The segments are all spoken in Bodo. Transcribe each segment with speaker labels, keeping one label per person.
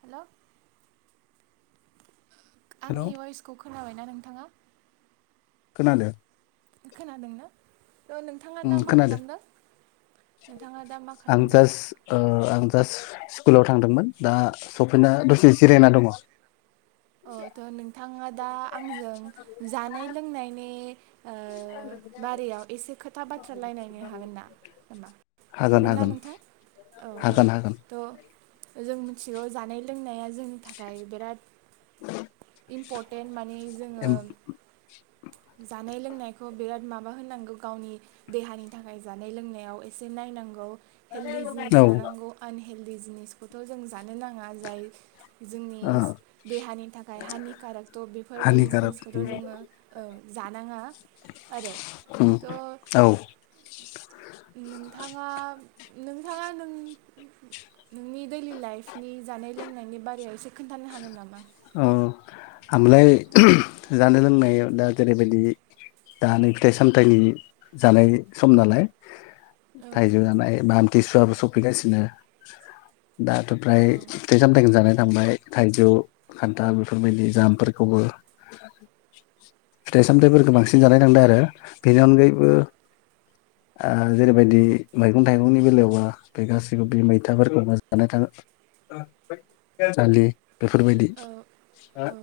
Speaker 1: हेलौ।
Speaker 2: हेलौ
Speaker 1: आंनि वइसखौ खोनाबायना नोंथाङा।
Speaker 2: खोनादो।
Speaker 1: खोनादोंना। ओ नोंथाङा दा
Speaker 2: उम
Speaker 1: मा
Speaker 2: खोनादो
Speaker 1: खालामदों नोंथाङा दा मा
Speaker 2: आं
Speaker 1: खालामदों?
Speaker 2: जास्ट ओ आं जास्ट स्कुलाव थांदोंमोन दा सफैना दसे जिरायना दङ।
Speaker 1: अ थ' नोंथाङा। दा। आंजों जानाय लोंनायनि ओ बारायाव एसे खोथा बाथ्रालायरायनो हागोन ना मा हागोन ना नोंथां औ औ
Speaker 2: हागोन हागोन
Speaker 1: थ'। जों मिथिगौ जानाय लोंनाया जोंनि थाखाय बिराद। इम्पर्टेन्ट माने जोङो।
Speaker 2: एम
Speaker 1: जानाय लोंनायखौ बिराद माबा होनांगौ गावनि देहानि थाखाय जानाय लोंनायाव एसे नायनांगौ। हेल्दि जिनिस
Speaker 2: औ
Speaker 1: जानांगौ आनि हेल्दि जिनिसखौथ' जों जानो नाङा जाय।
Speaker 2: ओ
Speaker 1: जोंनिस देहानि थाखाय हानि काराकथ' बेफोरबायदि
Speaker 2: हानिकारक
Speaker 1: जिनिसखौथ'
Speaker 2: उम
Speaker 1: जोङो ओं। जानाङा आरो थ'
Speaker 2: औ
Speaker 1: नोंथाङा। नोंथाङा नों नोंनि दैलि लाइफनि जानाय लोंनायनि बारायाव एसे खोन्थानो हागोन नामा।
Speaker 2: औ आमलाय जानाय लोंनायाव दा जेरैबायदि दा नै फिथाइ सामथाइनि जानाय सम नालाय
Speaker 1: औ
Speaker 2: थायजौ जानाय बा [unintelligible] सफैगासिनो दाथ फ्राय फिथाइ-सामथाइखौ जानाय बाय थाइजौ खान्था बेफोरबायदि जामफोरखौबो फिथाइ सामथायाइफोरखौ बांसिन जानाय थांदों आरो बेनि अनगायैबो आ जेरैबायदि मैगं थाइगंनि बेलायाबा बे गासिबो बे मैथाफोरखौबो जानाय थाङो दालि बेफोरबायदि
Speaker 1: औ
Speaker 2: हा।
Speaker 1: औ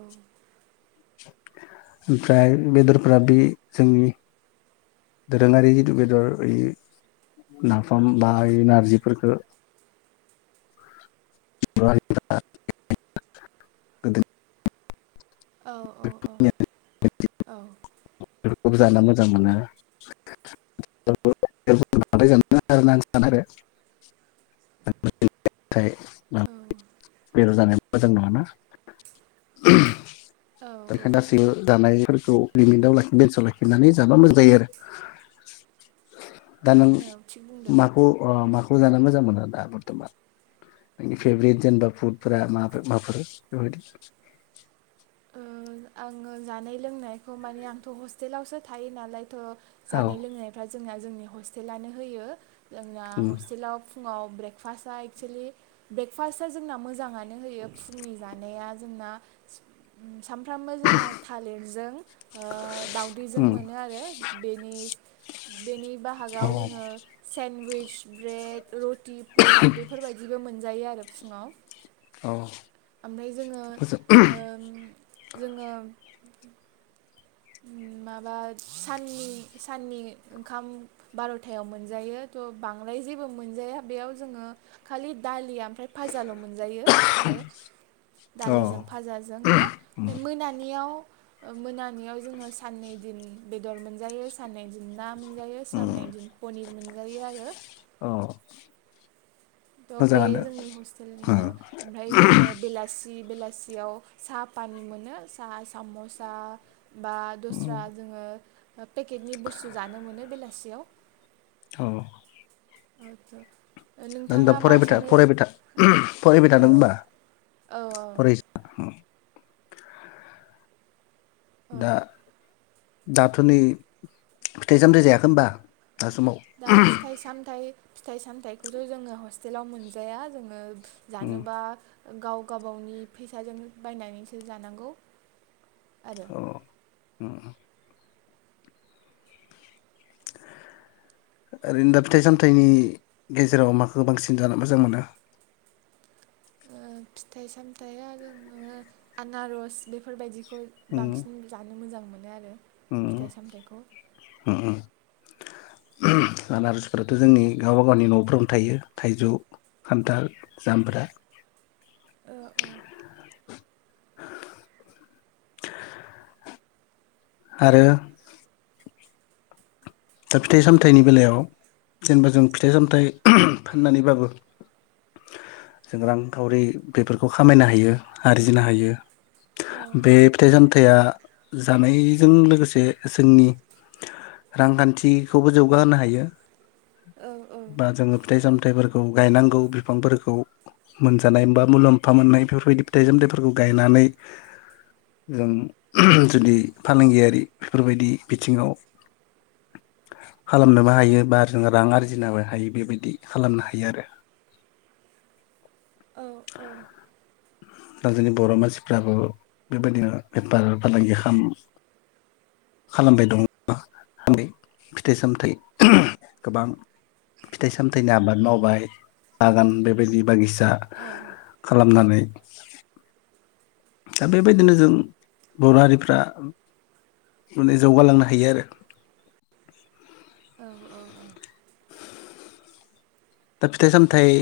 Speaker 2: ओमफ्राय बेदरफ्रा बे जोंनि दोरोङारि जिथु बेदर बे नाफाम बा ओ नारजिफोरफोरखौ [unintelligible]
Speaker 1: औ औ औ औ।
Speaker 2: खौबो जानो मोजां मोनो आरो [unintelligible] बेलर जानाय मोजां नंङाना
Speaker 1: औ
Speaker 2: बेखायनो
Speaker 1: औ
Speaker 2: गासै जानाय फोरखौ लिमिटाव बेसाव लाखिनानै जाबा मोजां जायो आरो। दा नों
Speaker 1: औ थिग बुंदों
Speaker 2: माखौ ओ माखौ। खौ मोजां मोनो दा बर्थमान नोंनि फेभरेट जेनेबा फुटफोरा माफोर माफोर बेफोरबायदि
Speaker 1: ओ आङो जानाय लोंनायखौ माने आंथ हस्टेलावसो थायो नालाय थ
Speaker 2: औ
Speaker 1: जानाय लोंनायफ्रा जोंना जोंनि हस्टेलानो होयो जोंना
Speaker 2: उम
Speaker 1: हस्टेलाव फुङाव ब्रेकफास्ट एक्सेलि ब्रेकफास्टआ जोंना मोजाङानो नो होयो फुंनि जानाया जोंना [inaudible] फ्रामबो जोङो थालिरजों ओ दावदैजों
Speaker 2: उम
Speaker 1: मोनो आरो बेनि बेनि
Speaker 2: औ
Speaker 1: बाहागाव जोङो सेन्वइस ब्रेड रटि पुरि बेफोरबायदिबो मोन जायो आरो फुङाव
Speaker 2: औ।
Speaker 1: ओमफ्राय जोङो
Speaker 2: मोजां
Speaker 1: ओम जोङो उम माबा साननि साननि ओंखाम बार'थायाव मोनजायो थ' बांद्राय जेबो मोनजाया बेयाव जोङो खालि दालि आम ओमफ्राय फाजाल'मोनजायो आरो
Speaker 2: औ
Speaker 1: दालिजों फाजाजोंल'
Speaker 2: उम
Speaker 1: ओमफ्राय मोनानियाव मोनानियाव जोङो साननै दिन बेदर मोनजायो साननै दिन ना मोनजायो
Speaker 2: उम
Speaker 1: साननै दिन पनिर मोनजायो आरो।
Speaker 2: औ
Speaker 1: तह बे
Speaker 2: मोजाङानो
Speaker 1: जोंनि हस्टेलनि ओ
Speaker 2: उम
Speaker 1: ओमफ्राय जोङो बेलासि बेला सियाव साहा पानि मोनो साहा साम'सा बा
Speaker 2: उम
Speaker 1: दस्रा जोङो पेकेटनि बुस्थु जानो मोनो बेलासियाव।
Speaker 2: औ।
Speaker 1: आतसा
Speaker 2: नों दा फरायबाय था फरायबाय था फरायबाय
Speaker 1: ओ
Speaker 2: थादों होमबा
Speaker 1: औ
Speaker 2: फरायस
Speaker 1: औ
Speaker 2: दा दाथ' नै फिथाइ सामथाइ जायाखै होमबा?
Speaker 1: दा फिथाइ सामथाइ फिथाइ सामथाइखौथ' जोङो हस्टेलाव मोनजाया जोङो
Speaker 2: उम
Speaker 1: जानोबा गाव गाबावनि फैसाजोंनो बायनानैसो जानांगौ। आरो
Speaker 2: औ। ओम। ओरैनो दा फिथाइ सामथाइनि गेजेराव माखौ बांसिन जानो मोजां मोनो?
Speaker 1: ओ फिथाइ सामथाइया आरो आनारस बेफोरबायदि। बेखौ
Speaker 2: उम
Speaker 1: बांसिन जानो मोजां मोनो। बिदिनो आरो।
Speaker 2: उम
Speaker 1: फिथाइ सामथाइखौ।
Speaker 2: उम उम आनारसफोराथ' जोंनि गावबा गावनि न'फोरावनो थायो थाइजौ खान्थाल जामब्रा
Speaker 1: औ औ।
Speaker 2: [inaudible] आरो दा फिथाइ सामथाइनि बेलायाव जेनेबा जों फिथाइ सामथाइ फाननानैबाबो जों रांखावरि बेफोरखौ खामायनो हायो आरजिनो हायो। बे फिथाइ साम थाइया जानायजों लोगोसे जोंनि रांखान्थि थिखौबो जौगाहोनो हायो।
Speaker 1: औ औ
Speaker 2: बा जोङो फिथाइ सामथ थाइफोरखौ गायनांगौ बिफांफोरखौ मोनजानाय बा मुलाम्फा मोननाय बेफोरबायदि फिथाइ सामथाइफोरखौ गायनानै जों जुदि फालांगियारि बेफोरबायदि बिथिङाव खालामनोबो हायो बा जोङो रां आरजिनोबो हायो बेबायदि खालामनो हायो आरो।
Speaker 1: औ
Speaker 2: दा जोंनि बर' मानसिफ्राबो बेबायदिनो बेफार फालांगि खालाम खालामबाय दं। आं बे फिथाइ सामथाइ गोबां फिथाइ सामथाइनि आबाद मावबाय बागान बेबायदि बागिसा दा खालामनानै [inaudible] दा बेबायदिनो जों बर' हारिफ्रा माने जौगालांनो हायो आरो
Speaker 1: औ औ औ
Speaker 2: दा फिथाइ सामथाइ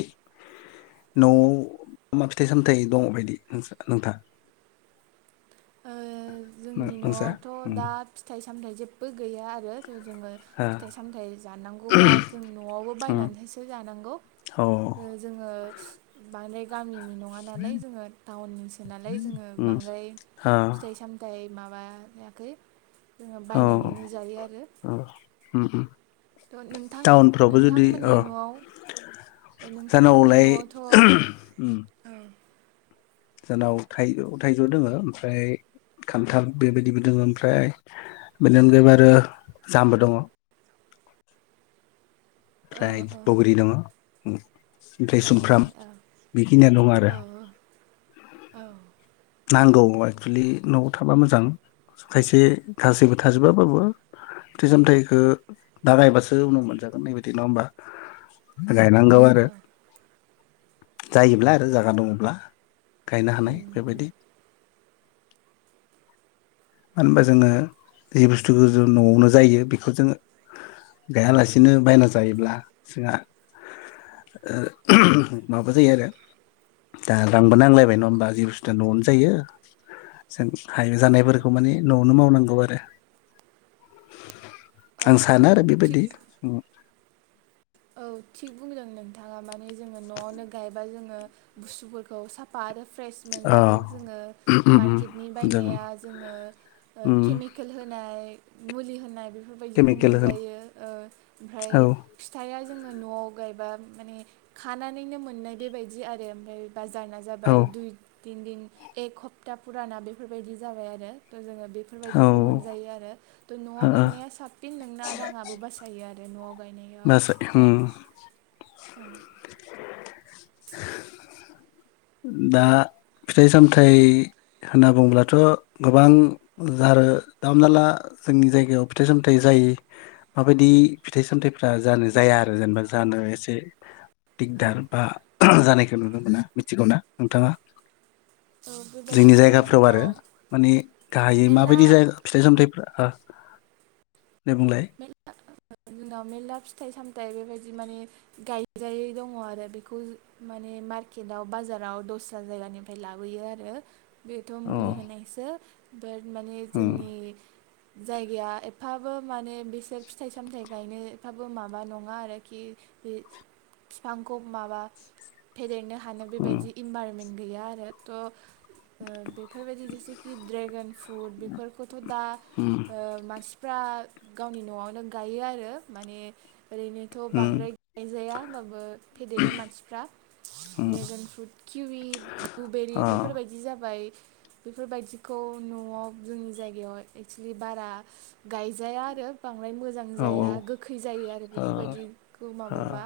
Speaker 2: न'आव मा फिथाइ सामथायाइ दङ बायदि नोंथा
Speaker 1: ओ
Speaker 2: नोंसा
Speaker 1: सामथाय जेबबो गैया आरो जोङो
Speaker 2: अ
Speaker 1: फिथाइ सामथाय जानांगौबा जों न'आवबो
Speaker 2: अ
Speaker 1: बायनानैसो जानांगौ
Speaker 2: औ
Speaker 1: जोङो माने गामि नङा नालाय जोङो टाउननिसो नालाय जोङो बांद्राय फिथाय सामथाय माबायाखै जोङो बायनानैनो जायो आरो नोंथां
Speaker 2: टाउनफ्रावबो जुदि अ
Speaker 1: नोंथांमोननि न'आव नोंथांमोननि
Speaker 2: जानांगौलाय
Speaker 1: न'आवथ'
Speaker 2: जोंनाव थाइजौ थाइजौ दङ ओमफ्राय खान्थाल बेबायदिबो दङ ओमफ्राय बेनि अनगायैबो आरो जाम दङ
Speaker 1: ओ
Speaker 2: ओमफ्राय
Speaker 1: ओ
Speaker 2: बग्रि दङ ओमफ्राय
Speaker 1: ए ए
Speaker 2: सुमफ्राम
Speaker 1: औ
Speaker 2: बेखिनियानो दं आरो
Speaker 1: औ औ
Speaker 2: नांगौ एक्सुलि न'आव थाबा मोजां खायसे गासैबो थाजोबाबाबो फिथाय सामथायखो दा गायबासो उनाव मोनजागोन नैबायदि नङा होमबा गायनां
Speaker 1: औ
Speaker 2: गौ आरो
Speaker 1: औ
Speaker 2: जायोब्ला आरो जागा दङब्ला गायनो हानाय
Speaker 1: उम उम
Speaker 2: बेबायदि मानो होनबा जोङो जि बुस्थुखौ ज न'आवनो जायो बेखौ जोङो गायालासेनो बायना जायोब्ला जोंहा ओ माबा जायो आरो दा रांबो नांलायबाय नङा होमबा जि बुस्थुआ न'आवनो जायो जों हायो
Speaker 1: औ
Speaker 2: जानायफोर माने न'आवनो मावनांगौ आरो
Speaker 1: औ
Speaker 2: आं सानो
Speaker 1: औ
Speaker 2: आरो
Speaker 1: थिग
Speaker 2: बेबायदि
Speaker 1: औ थिग बुंदों नोंथाङा माने जोङो न'आवनो गायबा जोङो बुस्थुफोरखौ साफा आरो फ्रेश
Speaker 2: अ
Speaker 1: मोनजागोन जोङो मार्केटनि
Speaker 2: जागोन
Speaker 1: बायनाया जोङो केमिकेल होनाय मुलि होनाय बेफोरबायदिखौ
Speaker 2: केमिकेल होन
Speaker 1: मोनजायो ओ
Speaker 2: औ
Speaker 1: ओमफ्राय जोङो न'आव गायबा माने खानानैनो मोननाय बेबायदि आरो ओमफ्राय बाजारा
Speaker 2: औ
Speaker 1: जाबाय दुइ दिन दिन एक हप्ता फुराना बेफोरबायदि जाबाय आरो जोङो बेफोरबायदिखौ
Speaker 2: औ
Speaker 1: मोनजायो आरो थ' न'आव गायनाया साबसिन नोंना राङाबो बासायो आरो नआव गायनाय औ
Speaker 2: [unintelligible] [unintelligible] दा फिथाइ सामथाइ होनना बुङोबाथ गोबां आरो दा हमनाला जोंनि जायगायाव फिथाइ सामथाइ जायो माबायदि फिथाइ सामथाइफ्रा जानो जाया आरो जेनेबा जानो एसे दिगदार बा जानाखि नुनो मोनो मिथिगौ ना नोंथाङा? जोंनि
Speaker 1: बेबायदिथ'
Speaker 2: जायगाफ्राव आरो
Speaker 1: जोंनाव
Speaker 2: माने गाहायै
Speaker 1: मेरला
Speaker 2: माबायदि जायगा फिथाइ सामथाय फोरा दे बुंलाय।
Speaker 1: मेरला जोंनाव मेलला फिथाइ सामथाइ बेबायदि माने गायजायै दङ आरो बेखौ माने मार्केटआव बाजाराव दस्रा जायगानिफ्राय लाबोयो आरो बेथ
Speaker 2: अ
Speaker 1: मुलि होनायसो बे माने
Speaker 2: उम
Speaker 1: जोंनि जायगाया एफाबो माने बिसोर फिथाइ सामथाइ गायनोफ्राबो माबा नङा आरोखि बे फिफांखौ माबा फेदेरनो हानो
Speaker 2: उम
Speaker 1: बेबायदि इनभाररमेन्ट गैया आरो त ओ बेफोरबायदि जेसेखि ड्रेगन फ्रुट बेफोरखौथ दा ओ
Speaker 2: उम
Speaker 1: मानसि फ्रा गावनि नआवनो गायो आरो माने ओरैनोथ
Speaker 2: उम
Speaker 1: बांद्राय गायजाया होमबाबो फेदेरो मानसिफ्रा
Speaker 2: उम
Speaker 1: ड्रेगन फ्रुट किउवि ब्लुबेरि
Speaker 2: अ
Speaker 1: बेफोर बायदि जाबाय बेफोर बायदिखौ नआव जोंनि जायगायाव एक्सलि बारा गायजाया [unintelligible] बांद्राय मोजां
Speaker 2: औ
Speaker 1: जाया गोखै जायो आरो
Speaker 2: ओ
Speaker 1: बेफोर बायदिखौ माबाबा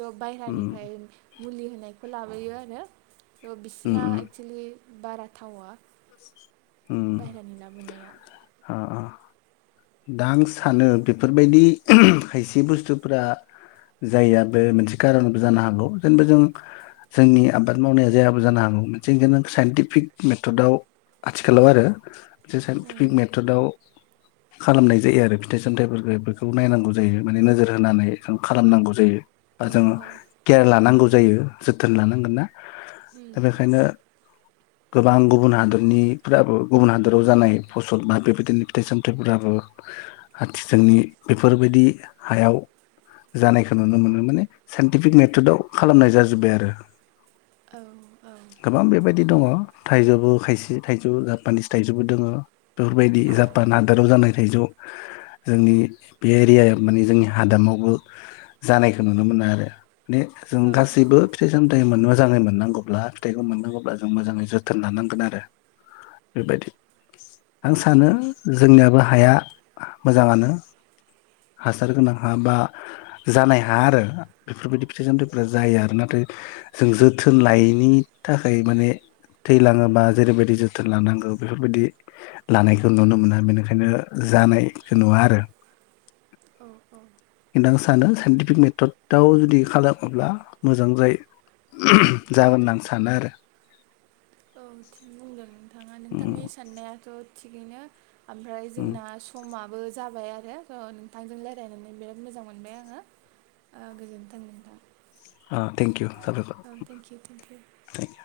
Speaker 1: थ
Speaker 2: उम
Speaker 1: बायरानिफ्राय मुलि होनायखौ लाबोयो आरो त
Speaker 2: उम
Speaker 1: बिसिना
Speaker 2: उम
Speaker 1: एक्सलि बारा थावा
Speaker 2: [inaudible]
Speaker 1: बायरहानि लाबोनाया
Speaker 2: अ अ दा आं सानो बेफोर बायदि खायसे बुस्थुफोरा जायाबो मोनसे कारनबो जानो हागौ जेनेबा जों जोंनि आबाद मावनाया जायाबो जानो हागौ मोनसे जेन साइन्टिफिक मेथदाव आथिखालाव आरो जे
Speaker 1: ओं
Speaker 2: साइन्टिफिक मेथदाव खालामनाय जायो आरो फिथाइ सामथाइफोरखौ बेखौ नायनांगौ जायो माने नोजोर होनानै खालामनांगौ जायो। बा
Speaker 1: औ
Speaker 2: जोङो
Speaker 1: औ
Speaker 2: केयार लानांगौ जायो जोथोन लानांगोन ना दा
Speaker 1: उम
Speaker 2: बेखायनो गोबां गुबुन हादर निफ्राबो गुबुन हादराव जानाय फसल बा बेबायदिनो फिथाइ सामथाइफोराबो आथिखालनि बेफोरबायदि हायाव जानायखो नुनो मोनो माने साइन्टिफिक मेथदाव खालामनाय जाजोबबाय आरो
Speaker 1: औ
Speaker 2: [inaudible] गोबां बेबायदि दङ थाइजोबो खाय से थाइजौ जापानिस थाइजोबो दोङो बेफोर बायदि जापान हादोराव जानाय थाइजौ जोंनि बे एरियाया माने जोंनि हादामावबो जानायखौ नुनो मोनो आरो माने जों
Speaker 1: औ
Speaker 2: गासैबो फिथाइ सामथाइ मोनो मोजाङै मोननांगौब्ला फिथाइखौ मोननांगौब्ला जों मोजाङै जोथोन लानांगोन आरो बे बायदि आं सानो जोंनियाबो हाया मोजाङानो हासार गोनां हा बा जानाय हा आरो बेफोरबायदि फिथाइ सामथाइ फोरा जायो आरो नाथाय जों जोथोन लायैनि थाखाय माने थैलाङोबा जेरैबा जोथोन लानांगौ बेफोरबायदि लानायखौ नुनो मोना बेनिखायनो जानायखौ नुवा आरो
Speaker 1: औ औ
Speaker 2: [unintelligible] आं सानो साइन्टिफिक मेथदआव जुदि खालामोब्ला मोजां जायो उह जागोन होनना आं सानो आरो
Speaker 1: औ थिग बुंदों नोंथाङा
Speaker 2: आरो
Speaker 1: नोंथांनि साननायाथ' थिगैनो ओमफ्राय जोंना समा बो जाबाय आरो स' नोंथांजों रायजलायनानै बिराद मोजां मोनबाय आङो ओ गोजोन्थों नोंथां
Speaker 2: अ थेंक इउ साबायखर
Speaker 1: औ थेंकिउ थेंकिउ
Speaker 2: थेंक इउ